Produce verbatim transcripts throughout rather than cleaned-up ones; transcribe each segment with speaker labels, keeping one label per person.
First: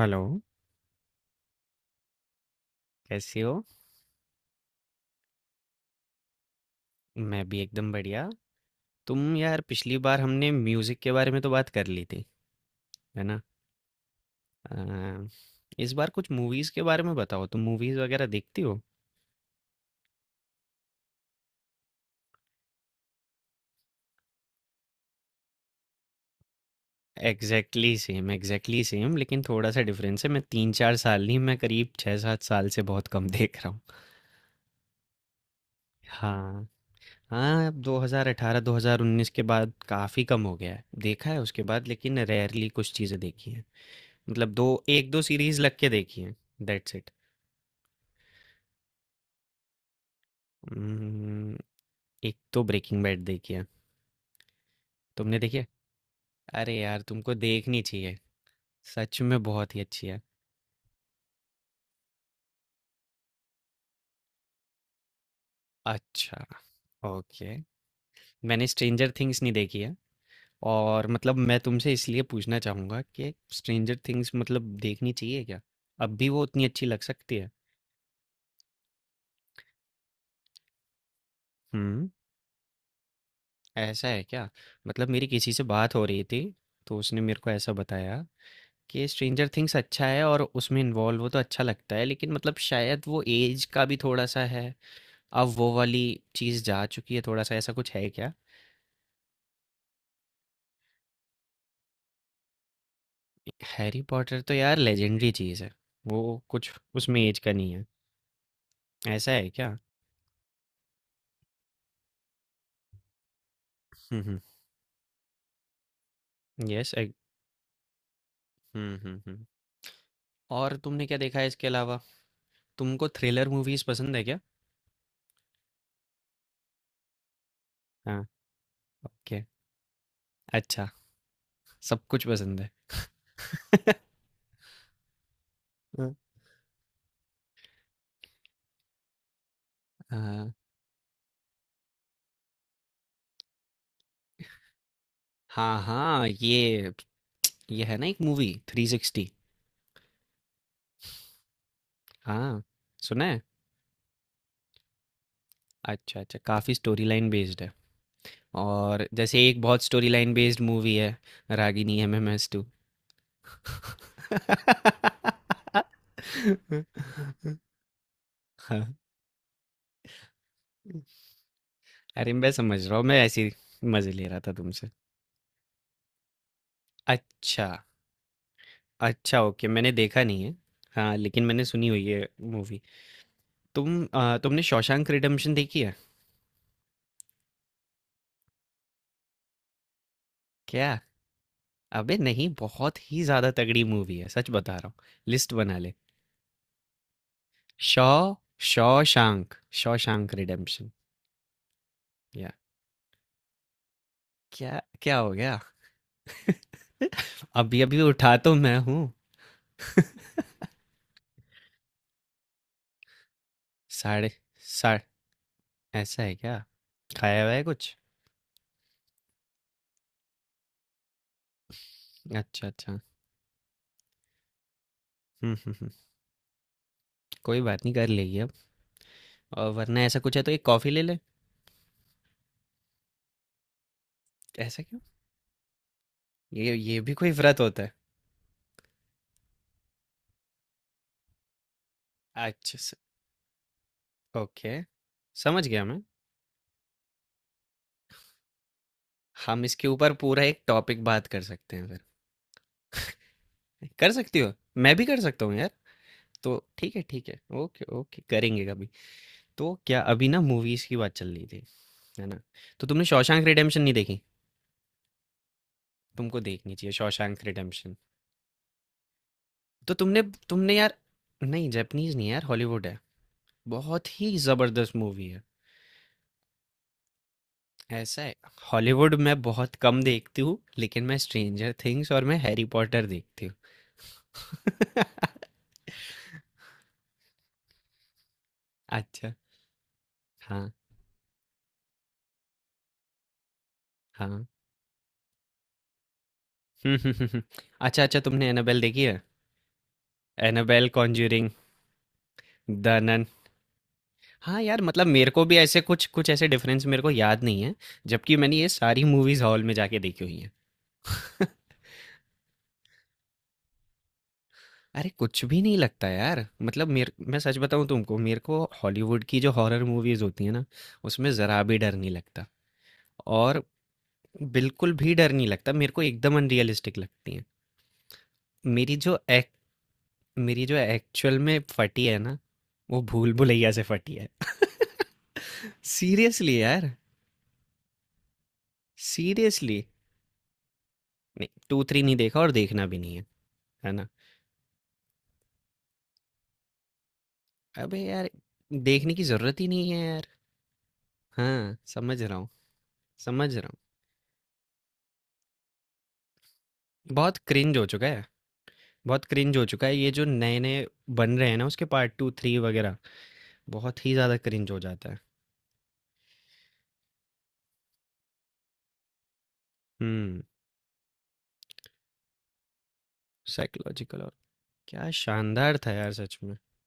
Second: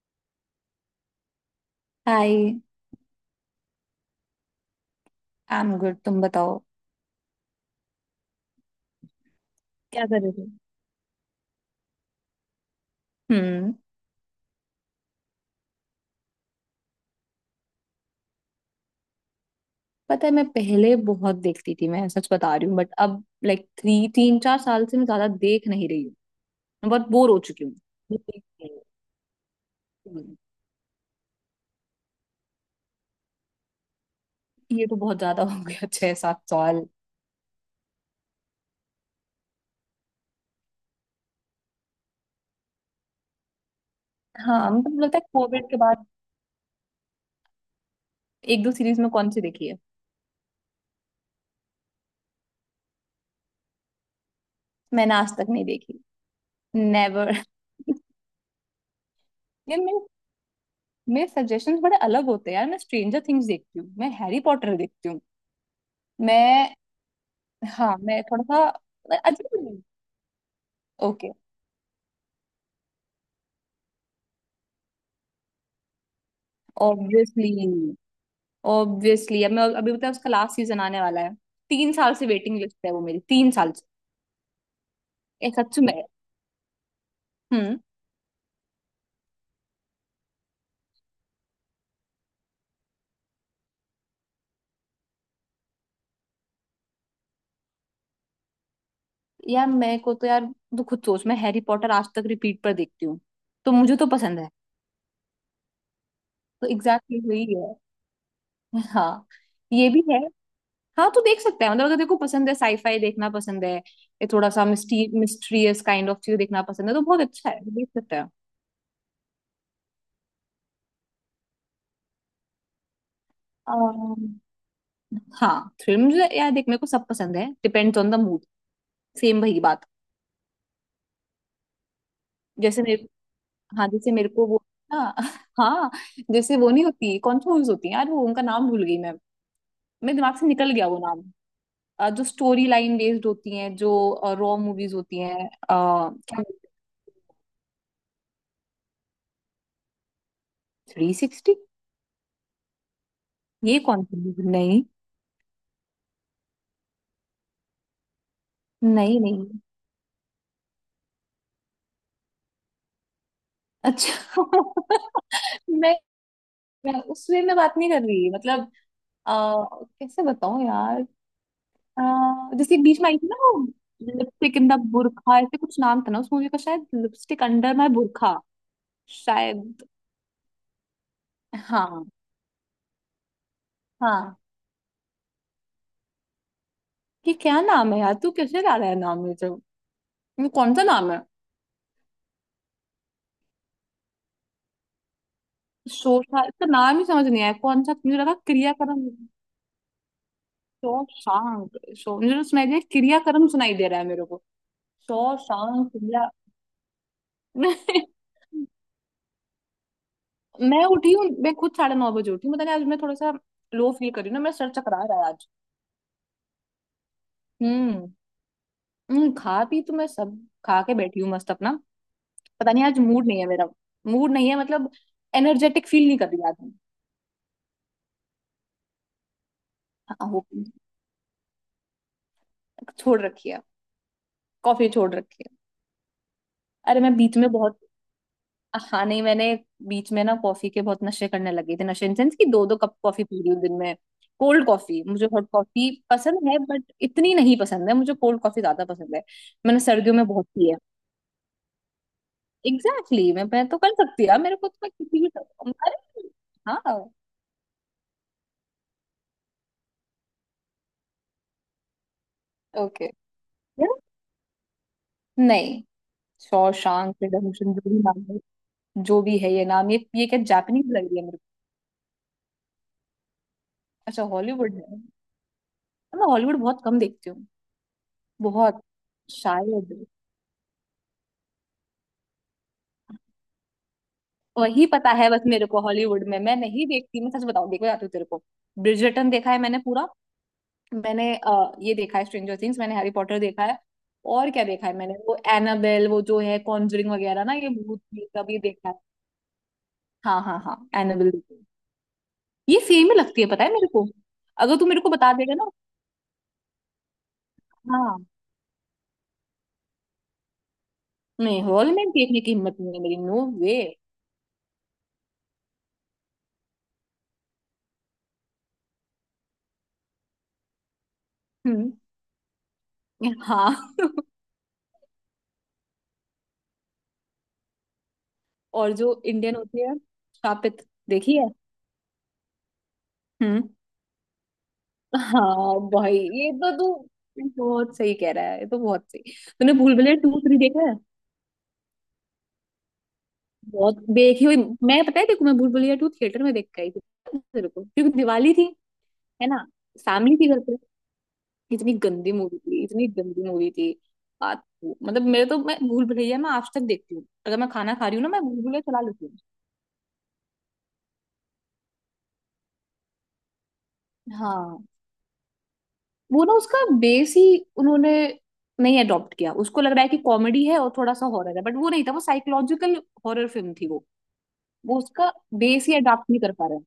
Speaker 1: Hello,
Speaker 2: hi.
Speaker 1: कैसी हो?
Speaker 2: I am good, तुम बताओ।
Speaker 1: मैं भी एकदम बढ़िया। तुम यार पिछली
Speaker 2: क्या
Speaker 1: बार
Speaker 2: कर रहे थे?
Speaker 1: हमने म्यूज़िक के बारे में तो बात कर ली थी, है ना?
Speaker 2: हम्म।
Speaker 1: अ, इस बार कुछ मूवीज़ के बारे में बताओ। तुम मूवीज़ वगैरह देखती हो?
Speaker 2: पता है, मैं पहले बहुत देखती थी, मैं सच बता रही हूँ, बट अब लाइक थ्री तीन चार साल से मैं ज्यादा देख नहीं रही हूँ। मैं बहुत बोर हो चुकी हूँ।
Speaker 1: Exactly same,
Speaker 2: hmm.
Speaker 1: Exactly same, लेकिन थोड़ा सा डिफरेंस है।
Speaker 2: हम्म,
Speaker 1: मैं तीन चार साल नहीं, मैं करीब छः सात साल से बहुत कम देख रहा हूँ।
Speaker 2: ये तो बहुत ज्यादा हो गया, छह सात
Speaker 1: हाँ,
Speaker 2: साल
Speaker 1: हाँ, दो हज़ार अठारह दो हज़ार उन्नीस के बाद काफ़ी कम हो गया है देखा है उसके बाद, लेकिन रेयरली कुछ चीज़ें देखी हैं। मतलब
Speaker 2: हाँ,
Speaker 1: दो
Speaker 2: मतलब
Speaker 1: एक
Speaker 2: लगता
Speaker 1: दो
Speaker 2: है
Speaker 1: सीरीज
Speaker 2: कोविड
Speaker 1: लग
Speaker 2: के
Speaker 1: के
Speaker 2: बाद।
Speaker 1: देखी हैं। दैट्स
Speaker 2: एक दो सीरीज में कौन सी देखी है?
Speaker 1: इट। एक तो ब्रेकिंग बैड देखी है।
Speaker 2: मैंने आज
Speaker 1: तुमने
Speaker 2: तक
Speaker 1: देखी
Speaker 2: नहीं
Speaker 1: है?
Speaker 2: देखी।
Speaker 1: अरे यार, तुमको
Speaker 2: नेवर।
Speaker 1: देखनी चाहिए। सच में बहुत
Speaker 2: यार,
Speaker 1: ही
Speaker 2: मेरे
Speaker 1: अच्छी है।
Speaker 2: मेरे सजेशंस बड़े अलग होते हैं यार। मैं स्ट्रेंजर थिंग्स देखती हूँ, मैं हैरी पॉटर देखती हूँ।
Speaker 1: अच्छा,
Speaker 2: मैं
Speaker 1: ओके,
Speaker 2: हाँ, मैं थोड़ा सा,
Speaker 1: मैंने स्ट्रेंजर
Speaker 2: मैं
Speaker 1: थिंग्स नहीं
Speaker 2: अजीब
Speaker 1: देखी
Speaker 2: हूँ।
Speaker 1: है। और
Speaker 2: ओके।
Speaker 1: मतलब मैं तुमसे इसलिए पूछना चाहूँगा कि स्ट्रेंजर थिंग्स मतलब देखनी चाहिए क्या? अब भी वो उतनी अच्छी लग सकती है?
Speaker 2: ऑब्वियसली, ऑब्वियसली अब मैं अभी बताया उसका लास्ट सीजन आने वाला है। तीन
Speaker 1: हम्म।
Speaker 2: साल से वेटिंग लिस्ट है वो मेरी, तीन साल से।
Speaker 1: ऐसा है क्या? मतलब मेरी
Speaker 2: ये
Speaker 1: किसी से
Speaker 2: सच
Speaker 1: बात
Speaker 2: में।
Speaker 1: हो रही थी, तो उसने मेरे को ऐसा
Speaker 2: हम्म।
Speaker 1: बताया कि स्ट्रेंजर थिंग्स अच्छा है और उसमें इन्वॉल्व हो तो अच्छा लगता है, लेकिन मतलब शायद वो एज का भी थोड़ा सा है। अब वो वाली चीज़ जा चुकी है, थोड़ा सा ऐसा कुछ है क्या?
Speaker 2: यार, मैं को तो यार, तू खुद सोच, मैं हैरी पॉटर आज तक रिपीट पर देखती हूँ, तो मुझे
Speaker 1: हैरी
Speaker 2: तो पसंद
Speaker 1: पॉटर
Speaker 2: है।
Speaker 1: तो यार लेजेंडरी चीज़ है। वो
Speaker 2: तो
Speaker 1: कुछ
Speaker 2: एग्जैक्टली
Speaker 1: उसमें
Speaker 2: exactly
Speaker 1: एज का नहीं
Speaker 2: वही
Speaker 1: है।
Speaker 2: है। हाँ,
Speaker 1: ऐसा है क्या?
Speaker 2: ये भी है। हाँ, तू देख सकता है, मतलब अगर तेरे को पसंद है, साईफाई देखना पसंद है,
Speaker 1: हुँ,
Speaker 2: ये
Speaker 1: हुँ।
Speaker 2: थोड़ा सा मिस्टी मिस्ट्रियस काइंड ऑफ चीज देखना पसंद
Speaker 1: यस
Speaker 2: है, तो
Speaker 1: आई
Speaker 2: बहुत अच्छा है, देख सकता है।
Speaker 1: हुँ, हुँ, हुँ। और तुमने क्या देखा है इसके अलावा? तुमको थ्रिलर मूवीज़ पसंद है क्या?
Speaker 2: अम्म, हाँ, थ्रिल मुझे, यार देख, मेरे को सब पसंद है, डिपेंड्स ऑन द
Speaker 1: हाँ,
Speaker 2: मूड। सेम
Speaker 1: ओके,
Speaker 2: वही बात।
Speaker 1: अच्छा, सब कुछ पसंद है।
Speaker 2: जैसे मेरे हाँ, जैसे मेरे को वो, हाँ हाँ,
Speaker 1: हुँ।
Speaker 2: जैसे वो नहीं होती कौन सी मूवीज होती है यार, वो उनका नाम भूल गई मैं, मेरे दिमाग से
Speaker 1: हाँ,
Speaker 2: निकल गया वो नाम। अ, जो स्टोरी लाइन बेस्ड होती हैं, जो रॉ मूवीज होती हैं, अ,
Speaker 1: हाँ, हाँ,
Speaker 2: क्या?
Speaker 1: ये ये है ना एक movie, three sixty.
Speaker 2: Three sixty?
Speaker 1: हाँ, सुना है?
Speaker 2: ये कौन सी movie? नहीं।
Speaker 1: अच्छा, अच्छा, काफ़ी स्टोरी लाइन बेस्ड है। और
Speaker 2: नहीं
Speaker 1: जैसे
Speaker 2: नहीं।
Speaker 1: एक बहुत स्टोरी लाइन बेस्ड मूवी है, रागिनी एमएमएस टू।
Speaker 2: अच्छा। मैं, मैं उसमें मैं बात नहीं कर रही, मतलब
Speaker 1: हाँ,
Speaker 2: अ, कैसे बताऊं यार,
Speaker 1: अरे मैं
Speaker 2: अ, जैसे
Speaker 1: समझ रहा
Speaker 2: बीच
Speaker 1: हूँ,
Speaker 2: में
Speaker 1: मैं
Speaker 2: आई थी ना
Speaker 1: ऐसे ही
Speaker 2: वो,
Speaker 1: मजे ले रहा था
Speaker 2: लिपस्टिक इन द
Speaker 1: तुमसे।
Speaker 2: बुरखा, ऐसे कुछ नाम था ना उस मूवी का, शायद लिपस्टिक
Speaker 1: अच्छा,
Speaker 2: अंडर माय बुरखा।
Speaker 1: अच्छा, ओके,
Speaker 2: शायद।
Speaker 1: मैंने देखा नहीं है। हाँ, लेकिन मैंने सुनी हुई
Speaker 2: हाँ।
Speaker 1: है मूवी। तुम आ,
Speaker 2: हाँ,
Speaker 1: तुमने शॉशैंक रिडेम्पशन देखी है?
Speaker 2: ये क्या नाम है यार? तू कैसे ला रहा है नाम? ये जो, ये कौन सा
Speaker 1: क्या,
Speaker 2: नाम है?
Speaker 1: अबे नहीं, बहुत ही ज्यादा तगड़ी मूवी है, सच बता रहा हूँ। लिस्ट बना ले।
Speaker 2: शोशांक, इसका नाम ही समझ नहीं आया, कौन सा? मुझे
Speaker 1: शॉ
Speaker 2: लगा क्रियाकर्म।
Speaker 1: Shawshank Shawshank Redemption.
Speaker 2: शोशांक शो, मुझे तो
Speaker 1: या
Speaker 2: सुनाई दिया क्रियाकर्म, सुनाई दे रहा है मेरे को
Speaker 1: क्या क्या हो गया?
Speaker 2: शोशांक क्रिया।
Speaker 1: अभी अभी उठा तो मैं हूँ।
Speaker 2: मैं उठी हूँ, मैं खुद साढ़े नौ बजे उठी हूँ, पता नहीं आज मैं थोड़ा सा लो फील कर
Speaker 1: साढ़े
Speaker 2: रही हूँ ना, मेरा सर
Speaker 1: साढ़े
Speaker 2: चकरा रहा है आज।
Speaker 1: ऐसा है क्या? खाया हुआ है कुछ?
Speaker 2: हम्म। हम्म, खा पी तो मैं सब, खा के बैठी हूँ मस्त अपना।
Speaker 1: अच्छा,
Speaker 2: पता नहीं आज
Speaker 1: अच्छा।
Speaker 2: मूड नहीं है मेरा, मूड नहीं है मतलब,
Speaker 1: hmm, hmm,
Speaker 2: energetic
Speaker 1: hmm,
Speaker 2: feel नहीं कर रही आज मैं।
Speaker 1: कोई बात नहीं, कर लेगी अब। और वरना ऐसा
Speaker 2: हाँ,
Speaker 1: कुछ है
Speaker 2: हो
Speaker 1: तो एक कॉफ़ी ले ले।
Speaker 2: छोड़ रखी है।
Speaker 1: ऐसा
Speaker 2: कॉफी
Speaker 1: क्यों?
Speaker 2: छोड़ रखी है।
Speaker 1: ये ये
Speaker 2: अरे,
Speaker 1: भी
Speaker 2: मैं
Speaker 1: कोई
Speaker 2: बीच में
Speaker 1: व्रत
Speaker 2: बहुत,
Speaker 1: होता है?
Speaker 2: हाँ नहीं, मैंने बीच में ना कॉफी के बहुत नशे करने लगी थी, नशे इन सेंस की, दो दो
Speaker 1: अच्छा, स-
Speaker 2: कप कॉफी पी रही हूँ दिन में। Cold
Speaker 1: okay.
Speaker 2: कॉफी, मुझे हॉट
Speaker 1: समझ गया
Speaker 2: कॉफी
Speaker 1: मैं।
Speaker 2: पसंद है बट इतनी नहीं पसंद है मुझे, कोल्ड कॉफी ज्यादा पसंद है।
Speaker 1: हम
Speaker 2: मैंने
Speaker 1: इसके ऊपर
Speaker 2: सर्दियों में
Speaker 1: पूरा
Speaker 2: बहुत
Speaker 1: एक
Speaker 2: पी है।
Speaker 1: टॉपिक बात कर सकते हैं फिर।
Speaker 2: एग्जैक्टली exactly, मैं मैं तो कर
Speaker 1: कर
Speaker 2: सकती हूँ
Speaker 1: सकती
Speaker 2: यार,
Speaker 1: हो?
Speaker 2: मेरे को तो, मैं
Speaker 1: मैं भी कर
Speaker 2: किसी भी,
Speaker 1: सकता हूँ यार।
Speaker 2: अरे
Speaker 1: तो ठीक है,
Speaker 2: हाँ,
Speaker 1: ठीक है, ओके, ओके, करेंगे कभी। तो क्या अभी ना मूवीज़ की बात चल रही थी, है ना? तो तुमने
Speaker 2: ओके।
Speaker 1: शॉशैंक रिडेम्पशन नहीं देखी।
Speaker 2: नहीं।
Speaker 1: तुमको देखनी चाहिए
Speaker 2: शॉशांक
Speaker 1: शॉशैंक
Speaker 2: रिडेम्पशन, जो
Speaker 1: रिडेम्पशन।
Speaker 2: भी नाम है, जो भी है ये नाम,
Speaker 1: तो
Speaker 2: ये
Speaker 1: तुमने
Speaker 2: ये क्या
Speaker 1: तुमने
Speaker 2: जापानीज
Speaker 1: यार,
Speaker 2: लग रही है मेरे को।
Speaker 1: नहीं जैपनीज नहीं है यार, हॉलीवुड है। बहुत
Speaker 2: अच्छा,
Speaker 1: ही
Speaker 2: हॉलीवुड
Speaker 1: जबरदस्त
Speaker 2: है।
Speaker 1: मूवी है।
Speaker 2: मैं हॉलीवुड बहुत कम देखती हूँ,
Speaker 1: ऐसा है।
Speaker 2: बहुत।
Speaker 1: हॉलीवुड मैं बहुत कम
Speaker 2: शायद
Speaker 1: देखती हूँ, लेकिन मैं स्ट्रेंजर थिंग्स और मैं हैरी पॉटर देखती
Speaker 2: वही,
Speaker 1: हूँ।
Speaker 2: पता है बस, मेरे को हॉलीवुड में मैं नहीं देखती, मैं सच बताऊँ, देखो, जाती हूँ तेरे को। ब्रिजर्टन
Speaker 1: अच्छा।
Speaker 2: देखा है मैंने पूरा।
Speaker 1: हाँ,
Speaker 2: मैंने अ, ये देखा है स्ट्रेंजर थिंग्स, मैंने हैरी पॉटर देखा है।
Speaker 1: हाँ।
Speaker 2: और क्या देखा है मैंने, वो एनाबेल, वो जो है कॉन्जरिंग वगैरह ना, ये भूत,
Speaker 1: अच्छा, अच्छा,
Speaker 2: ये सब
Speaker 1: तुमने
Speaker 2: ये
Speaker 1: एनाबेल
Speaker 2: देखा है।
Speaker 1: देखी है?
Speaker 2: हाँ हाँ हाँ,
Speaker 1: एनाबेल,
Speaker 2: एनाबेल
Speaker 1: कॉन्ज्यूरिंग,
Speaker 2: देखी है। ये
Speaker 1: द
Speaker 2: सेम ही
Speaker 1: नन।
Speaker 2: लगती है पता है मेरे को।
Speaker 1: हाँ
Speaker 2: अगर
Speaker 1: यार,
Speaker 2: तू मेरे
Speaker 1: मतलब
Speaker 2: को
Speaker 1: मेरे
Speaker 2: बता
Speaker 1: को
Speaker 2: देगा
Speaker 1: भी
Speaker 2: ना,
Speaker 1: ऐसे कुछ कुछ ऐसे डिफरेंस मेरे को याद नहीं है।
Speaker 2: हाँ।
Speaker 1: जबकि मैंने ये सारी मूवीज हॉल में जाके देखी हुई हैं।
Speaker 2: नहीं, हॉल में देखने की हिम्मत नहीं है मेरी, नो वे।
Speaker 1: अरे कुछ भी नहीं लगता यार, मतलब मेरे, मैं सच बताऊं तुमको, मेरे को हॉलीवुड की जो हॉरर मूवीज होती है ना, उसमें ज़रा भी
Speaker 2: हम्म।
Speaker 1: डर नहीं लगता। और
Speaker 2: हाँ।
Speaker 1: बिल्कुल भी डर नहीं लगता मेरे को, एकदम अनरियलिस्टिक लगती हैं।
Speaker 2: और
Speaker 1: मेरी जो
Speaker 2: जो
Speaker 1: एक
Speaker 2: इंडियन होती है,
Speaker 1: मेरी जो
Speaker 2: शापित देखी
Speaker 1: एक्चुअल
Speaker 2: है।
Speaker 1: में फटी है ना, वो भूल
Speaker 2: हम्म।
Speaker 1: भुलैया से फटी है।
Speaker 2: हाँ भाई, ये
Speaker 1: सीरियसली
Speaker 2: तो
Speaker 1: यार।
Speaker 2: तू बहुत सही कह रहा है, ये तो बहुत सही। तूने
Speaker 1: seriously.
Speaker 2: Bhool Bhulaiyaa two three देखा है?
Speaker 1: नहीं, टू थ्री नहीं देखा, और देखना भी नहीं है, है
Speaker 2: बहुत
Speaker 1: ना?
Speaker 2: देखी हुई। मैं पता है देखो, मैं भूल भुलैया टू थिएटर में देख के आई थी, पता है तेरे को,
Speaker 1: अबे
Speaker 2: क्योंकि
Speaker 1: यार,
Speaker 2: दिवाली थी,
Speaker 1: देखने की
Speaker 2: है
Speaker 1: जरूरत
Speaker 2: ना,
Speaker 1: ही नहीं है यार।
Speaker 2: फैमिली थी घर पे।
Speaker 1: हाँ,
Speaker 2: इतनी
Speaker 1: समझ
Speaker 2: गंदी
Speaker 1: रहा हूँ,
Speaker 2: मूवी थी, इतनी गंदी
Speaker 1: समझ
Speaker 2: मूवी
Speaker 1: रहा
Speaker 2: थी। आ, मतलब मेरे तो, मैं भूल भुलैया मैं आज तक
Speaker 1: हूँ।
Speaker 2: देखती हूँ,
Speaker 1: बहुत
Speaker 2: अगर मैं
Speaker 1: क्रिंज हो
Speaker 2: खाना
Speaker 1: चुका
Speaker 2: खा रही हूँ
Speaker 1: है।
Speaker 2: ना, मैं भूल भुलैया चला
Speaker 1: बहुत
Speaker 2: लेती हूँ।
Speaker 1: क्रिंज हो चुका है। ये जो नए-नए बन रहे हैं ना, उसके पार्ट टू, थ्री वगैरह, बहुत ही ज़्यादा क्रिंज हो
Speaker 2: हाँ,
Speaker 1: जाता है।
Speaker 2: वो ना उसका बेस ही उन्होंने नहीं अडॉप्ट किया, उसको लग रहा है कि
Speaker 1: हुँ,
Speaker 2: कॉमेडी है और थोड़ा सा हॉरर है, बट वो नहीं था, वो साइकोलॉजिकल हॉरर फिल्म थी वो।
Speaker 1: साइकोलॉजिकल, और
Speaker 2: वो
Speaker 1: क्या
Speaker 2: उसका
Speaker 1: शानदार
Speaker 2: बेस
Speaker 1: था
Speaker 2: ही
Speaker 1: यार,
Speaker 2: अडॉप्ट
Speaker 1: सच
Speaker 2: नहीं कर
Speaker 1: में।
Speaker 2: पा रहे हैं।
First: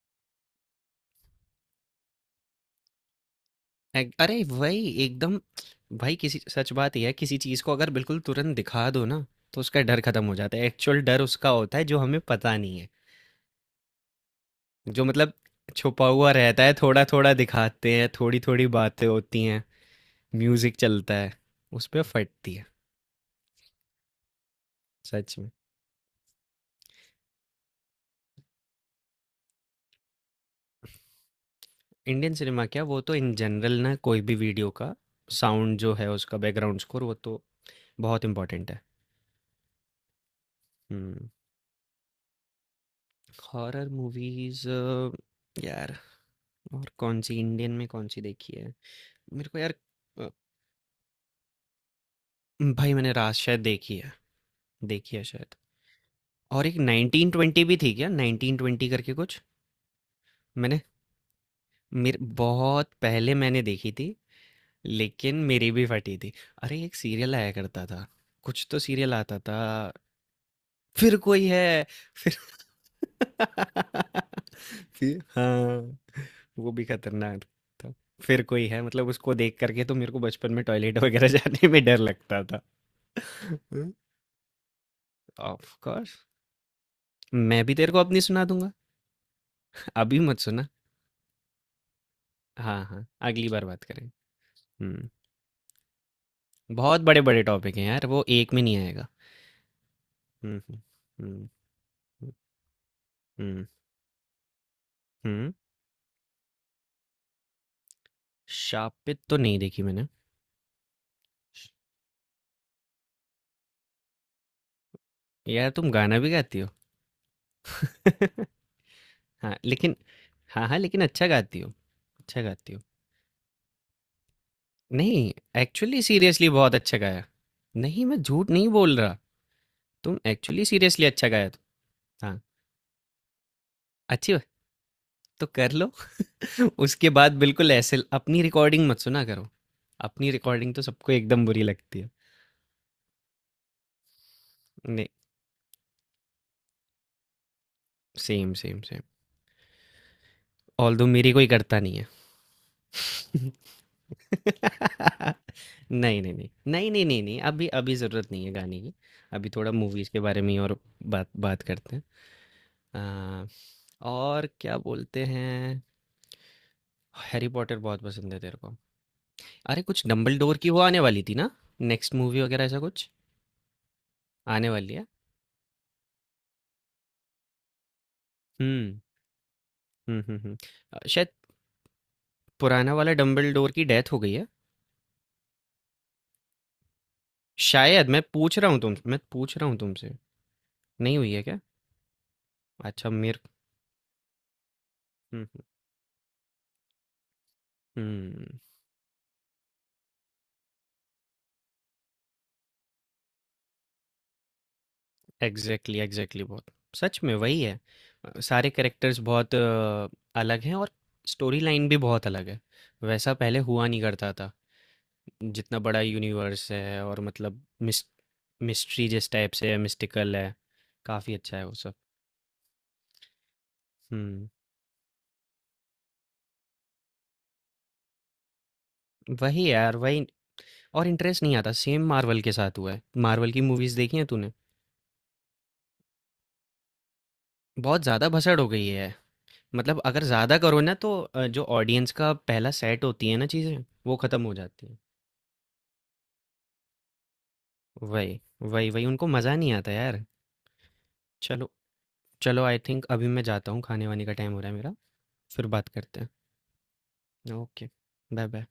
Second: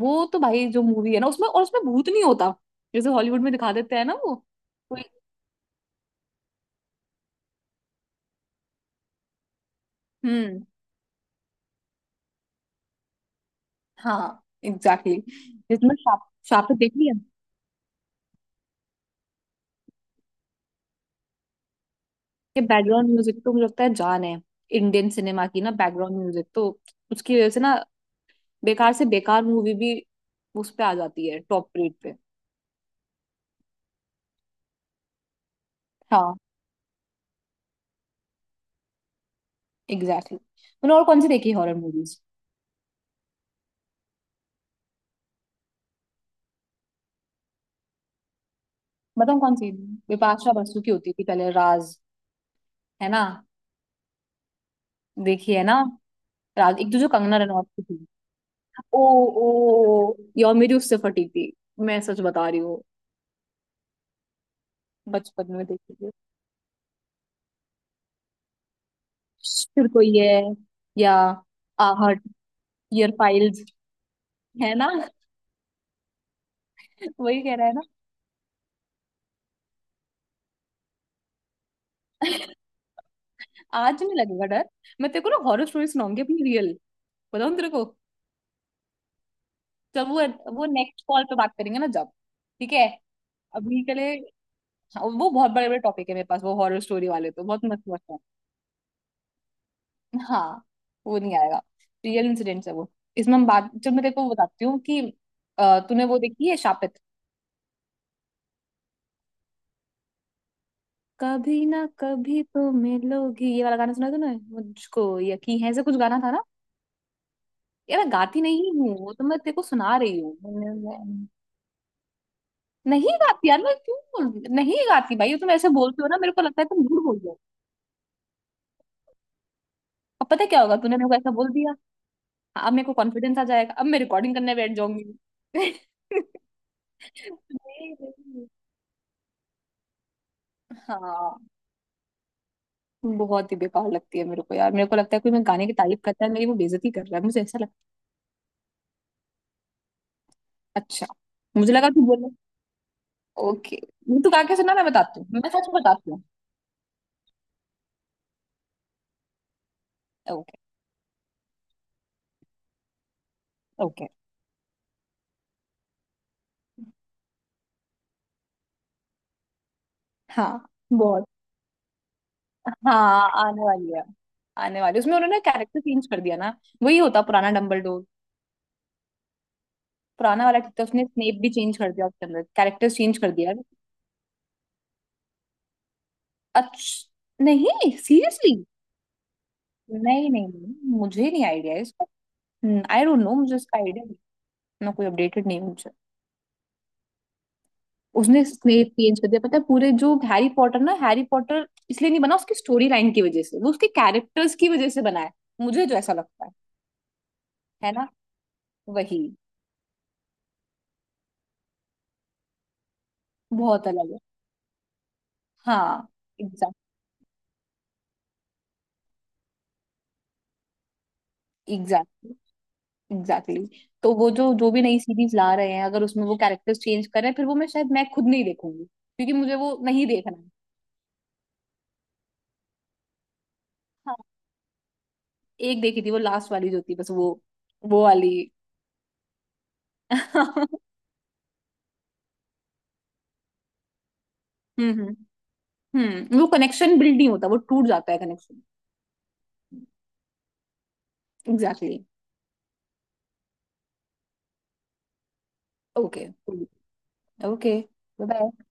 Speaker 2: वो तो भाई, जो मूवी है ना उसमें, और उसमें भूत नहीं होता, जैसे हॉलीवुड में दिखा देते हैं
Speaker 1: एक,
Speaker 2: ना वो,
Speaker 1: अरे वही
Speaker 2: कोई-
Speaker 1: एकदम, भाई किसी, सच बात ये है, किसी चीज़ को अगर बिल्कुल तुरंत दिखा दो ना, तो उसका डर खत्म हो जाता
Speaker 2: हम्म
Speaker 1: है। एक्चुअल डर उसका होता है जो हमें पता नहीं है।
Speaker 2: हाँ
Speaker 1: जो
Speaker 2: एग्जैक्टली
Speaker 1: मतलब
Speaker 2: exactly। जिसमें
Speaker 1: छुपा
Speaker 2: शाप
Speaker 1: हुआ रहता
Speaker 2: शाप
Speaker 1: है,
Speaker 2: देख लिया
Speaker 1: थोड़ा-थोड़ा दिखाते हैं, थोड़ी-थोड़ी बातें होती हैं, म्यूज़िक चलता है, उस पे फटती
Speaker 2: कि,
Speaker 1: है,
Speaker 2: बैकग्राउंड म्यूजिक तो मुझे लगता है जान है इंडियन
Speaker 1: सच
Speaker 2: सिनेमा
Speaker 1: में।
Speaker 2: की ना, बैकग्राउंड म्यूजिक तो, उसकी वजह से ना बेकार से बेकार मूवी भी उस पे आ जाती है टॉप रेट पे।
Speaker 1: इंडियन सिनेमा क्या, वो तो इन जनरल ना कोई भी वीडियो का साउंड जो है
Speaker 2: हाँ।
Speaker 1: उसका बैकग्राउंड स्कोर वो तो बहुत इम्पोर्टेंट है।
Speaker 2: Exactly exactly। मैंने और कौन
Speaker 1: हुँ।
Speaker 2: सी देखी हॉरर मूवीज?
Speaker 1: हॉरर मूवीज़ यार, और कौन-सी, इंडियन में कौन-सी देखी है?
Speaker 2: बताऊँ
Speaker 1: मेरे
Speaker 2: कौन
Speaker 1: को
Speaker 2: सी,
Speaker 1: यार, अ,
Speaker 2: बिपाशा बसु की होती थी पहले, राज,
Speaker 1: भाई
Speaker 2: है
Speaker 1: मैंने
Speaker 2: ना,
Speaker 1: रात शायद देखी है, देखी है शायद।
Speaker 2: देखी है ना।
Speaker 1: और एक
Speaker 2: राज एक तो जो कंगना
Speaker 1: नाइनटीन ट्वेंटी
Speaker 2: रनौत
Speaker 1: भी
Speaker 2: की
Speaker 1: थी
Speaker 2: थी,
Speaker 1: क्या? नाइनटीन ट्वेंटी
Speaker 2: ओ
Speaker 1: करके कुछ?
Speaker 2: ओ यो मेरी
Speaker 1: मैंने
Speaker 2: उससे फटी थी, मैं
Speaker 1: मेर
Speaker 2: सच बता रही हूँ,
Speaker 1: बहुत पहले मैंने देखी थी, लेकिन
Speaker 2: बचपन में
Speaker 1: मेरी भी
Speaker 2: देखी थी।
Speaker 1: फटी थी। अरे एक सीरियल आया करता था, कुछ तो सीरियल आता था,
Speaker 2: फिर कोई है या
Speaker 1: फिर कोई है,
Speaker 2: आहट,
Speaker 1: फिर
Speaker 2: ईयर फाइल्स, है ना।
Speaker 1: फिर, हाँ, वो भी
Speaker 2: वही
Speaker 1: खतरनाक
Speaker 2: कह रहा है ना।
Speaker 1: था। फिर कोई है, मतलब उसको देख करके तो मेरे को बचपन में टॉयलेट वगैरह जाने में डर लगता था।
Speaker 2: आज नहीं लगेगा डर, मैं तेरे को ना हॉरर
Speaker 1: ऑफ
Speaker 2: स्टोरी
Speaker 1: कोर्स,
Speaker 2: सुनाऊंगी अपनी, रियल। बताऊँ
Speaker 1: मैं
Speaker 2: तेरे
Speaker 1: भी
Speaker 2: को,
Speaker 1: तेरे को अपनी सुना दूंगा।
Speaker 2: जब
Speaker 1: अभी
Speaker 2: वो
Speaker 1: मत
Speaker 2: वो
Speaker 1: सुना।
Speaker 2: नेक्स्ट कॉल पे बात करेंगे ना, जब ठीक
Speaker 1: हाँ,
Speaker 2: है,
Speaker 1: हाँ, अगली बार
Speaker 2: अभी
Speaker 1: बात
Speaker 2: के
Speaker 1: करें।
Speaker 2: लिए। हाँ,
Speaker 1: हम्म।
Speaker 2: वो बहुत बड़े बड़े टॉपिक है, मेरे पास वो हॉरर
Speaker 1: बहुत
Speaker 2: स्टोरी
Speaker 1: बड़े
Speaker 2: वाले
Speaker 1: बड़े
Speaker 2: तो बहुत
Speaker 1: टॉपिक
Speaker 2: मस्त
Speaker 1: हैं यार,
Speaker 2: मस्त है।
Speaker 1: वो एक में नहीं आएगा। हम्म,
Speaker 2: हाँ,
Speaker 1: हम्म,
Speaker 2: वो नहीं
Speaker 1: हम्म।
Speaker 2: आएगा। रियल
Speaker 1: हम्म,
Speaker 2: इंसिडेंट्स है वो। इसमें हम
Speaker 1: हम्म,
Speaker 2: बात चल, मैं तेरे को बताती हूँ कि
Speaker 1: हम्म।
Speaker 2: अ, तूने वो देखी है शापित?
Speaker 1: शापित तो नहीं देखी मैंने।
Speaker 2: कभी ना कभी तो मिलोगी, ये वाला गाना सुना तूने, मुझको यकीन
Speaker 1: यार
Speaker 2: है ऐसा
Speaker 1: तुम
Speaker 2: कुछ
Speaker 1: गाना
Speaker 2: गाना
Speaker 1: भी
Speaker 2: था ना।
Speaker 1: गाती
Speaker 2: यार, मैं गाती
Speaker 1: हो।
Speaker 2: नहीं हूँ, वो तो मैं तेरे
Speaker 1: हाँ,
Speaker 2: को
Speaker 1: लेकिन,
Speaker 2: सुना रही हूँ,
Speaker 1: हाँ, हाँ, लेकिन अच्छा
Speaker 2: मैं-
Speaker 1: गाती हो, अच्छा गाती हो।
Speaker 2: नहीं गाती यार, मैं क्यों? नहीं गाती
Speaker 1: नहीं,
Speaker 2: भाई, तुम ऐसे
Speaker 1: एक्चुअली
Speaker 2: बोलते हो ना, मेरे को
Speaker 1: सीरियसली
Speaker 2: लगता है
Speaker 1: बहुत
Speaker 2: तुम
Speaker 1: अच्छा
Speaker 2: झूठ बोल
Speaker 1: गाया।
Speaker 2: रहे हो।
Speaker 1: नहीं, मैं झूठ नहीं बोल रहा। तुम
Speaker 2: अब पता है क्या
Speaker 1: एक्चुअली
Speaker 2: होगा, तूने
Speaker 1: सीरियसली
Speaker 2: मेरे को
Speaker 1: अच्छा
Speaker 2: ऐसा
Speaker 1: गाया
Speaker 2: बोल
Speaker 1: तो।
Speaker 2: दिया,
Speaker 1: हाँ,
Speaker 2: हाँ, अब मेरे को कॉन्फिडेंस आ जाएगा, अब मैं
Speaker 1: अच्छी
Speaker 2: रिकॉर्डिंग
Speaker 1: बात,
Speaker 2: करने बैठ जाऊंगी।
Speaker 1: तो कर लो। उसके बाद बिल्कुल ऐसे ल अपनी
Speaker 2: नहीं,
Speaker 1: रिकॉर्डिंग मत सुना करो। अपनी रिकॉर्डिंग तो सबको
Speaker 2: हाँ,
Speaker 1: एकदम बुरी लगती है।
Speaker 2: बहुत ही बेकार लगती है मेरे को यार, मेरे को
Speaker 1: नहीं,
Speaker 2: लगता है कोई मैं गाने की तारीफ करता है मेरी, वो बेइज्जती कर रहा है मुझे ऐसा लगता
Speaker 1: सेम, सेम, सेम।
Speaker 2: है।
Speaker 1: ऑल्दो
Speaker 2: अच्छा।
Speaker 1: मेरी कोई
Speaker 2: मुझे
Speaker 1: करता
Speaker 2: लगा
Speaker 1: नहीं है।
Speaker 2: तू बोल, ओके। तू गा के सुना, मैं बताती हूँ, मैं सच में बताती
Speaker 1: नहीं,
Speaker 2: हूँ।
Speaker 1: नहीं, नहीं। नहीं, नहीं, नहीं, नहीं, अभी अभी ज़रूरत नहीं है गाने की। अभी थोड़ा मूवीज़ के बारे में
Speaker 2: ओके।
Speaker 1: ही और बात बात करते हैं। आ,
Speaker 2: ओके।
Speaker 1: और क्या बोलते हैं। हैरी पॉटर बहुत पसंद है तेरे को? अरे कुछ डंबलडोर
Speaker 2: हाँ,
Speaker 1: की वो आने वाली
Speaker 2: बहुत।
Speaker 1: थी ना, नेक्स्ट मूवी वगैरह, ऐसा कुछ?
Speaker 2: हाँ, आने वाली है,
Speaker 1: आने
Speaker 2: आने
Speaker 1: वाली
Speaker 2: वाली है।
Speaker 1: है।
Speaker 2: उसमें उन्होंने कैरेक्टर चेंज कर दिया ना, वही होता पुराना डम्बलडोर।
Speaker 1: हम्म, हम्म, हम्म,
Speaker 2: पुराना
Speaker 1: हम्म।
Speaker 2: वाला ठीक था, उसने
Speaker 1: अ, शायद
Speaker 2: स्नेप भी चेंज कर दिया, उसके अंदर कैरेक्टर
Speaker 1: पुराना वाला
Speaker 2: चेंज कर दिया।
Speaker 1: डंबलडोर की डेथ हो गई है?
Speaker 2: अच्छा, नहीं,
Speaker 1: शायद, मैं
Speaker 2: सीरियसली?
Speaker 1: पूछ रहा हूँ तुम मैं पूछ रहा हूँ तुमसे।
Speaker 2: नहीं नहीं नहीं,
Speaker 1: नहीं
Speaker 2: मुझे
Speaker 1: हुई है
Speaker 2: नहीं
Speaker 1: क्या?
Speaker 2: आइडिया है इसका। आई
Speaker 1: अच्छा,
Speaker 2: डोंट नो,
Speaker 1: मेरे,
Speaker 2: मुझे इसका आइडिया नहीं, ना कोई अपडेटेड
Speaker 1: हम्म,
Speaker 2: नहीं है मुझे। उसने
Speaker 1: हम्म।
Speaker 2: स्नेप चेंज कर दिया पता है, पूरे जो हैरी पॉटर ना, हैरी पॉटर इसलिए नहीं बना उसकी स्टोरी लाइन की वजह से, वो उसके कैरेक्टर्स की वजह से बना है। मुझे जो
Speaker 1: एग्जैक्टली,
Speaker 2: ऐसा
Speaker 1: एग्जैक्टली,
Speaker 2: लगता है
Speaker 1: बहुत सच में वही है।
Speaker 2: है ना,
Speaker 1: अ, सारे कैरेक्टर्स
Speaker 2: वही
Speaker 1: बहुत अ, अलग हैं, और स्टोरी लाइन भी बहुत अलग है। वैसा पहले हुआ
Speaker 2: बहुत
Speaker 1: नहीं
Speaker 2: अलग है।
Speaker 1: करता था। जितना बड़ा
Speaker 2: हाँ
Speaker 1: यूनिवर्स
Speaker 2: एग्जैक्ट
Speaker 1: है, और मतलब मिस मिस्ट्री जिस टाइप से है, मिस्टिकल है, काफ़ी अच्छा है वो सब।
Speaker 2: एग्जैक्टली। एग्जैक्टली। तो वो जो
Speaker 1: हम्म।
Speaker 2: जो भी नई सीरीज ला रहे हैं, अगर उसमें वो कैरेक्टर्स चेंज करें, फिर वो मैं शायद, मैं खुद नहीं देखूंगी, क्योंकि मुझे
Speaker 1: वही
Speaker 2: वो
Speaker 1: यार,
Speaker 2: नहीं
Speaker 1: वही।
Speaker 2: देखना है।
Speaker 1: और इंटरेस्ट नहीं आता। सेम मार्वल के साथ हुआ है। मार्वल की मूवीज़
Speaker 2: हाँ,
Speaker 1: देखी हैं तूने?
Speaker 2: एक देखी थी वो लास्ट वाली जो थी बस, वो
Speaker 1: बहुत
Speaker 2: वो
Speaker 1: ज़्यादा
Speaker 2: वाली।
Speaker 1: भसड़ हो गई है। मतलब अगर ज़्यादा करो ना, तो अ, जो ऑडियंस का पहला सेट होती है ना चीज़ें, वो ख़त्म हो जाती
Speaker 2: हम्म।
Speaker 1: है।
Speaker 2: हम्म। हम्म, वो कनेक्शन बिल्ड नहीं होता, वो टूट जाता है
Speaker 1: वही,
Speaker 2: कनेक्शन।
Speaker 1: वही, वही, उनको मज़ा नहीं आता यार। चलो,
Speaker 2: एग्जैक्टली।
Speaker 1: चलो, आई थिंक अभी मैं जाता हूँ, खाने वाने का टाइम हो रहा है मेरा। फिर बात
Speaker 2: ओके।
Speaker 1: करते हैं,
Speaker 2: okay.
Speaker 1: Okay?
Speaker 2: Bye
Speaker 1: bye
Speaker 2: bye.
Speaker 1: Bye.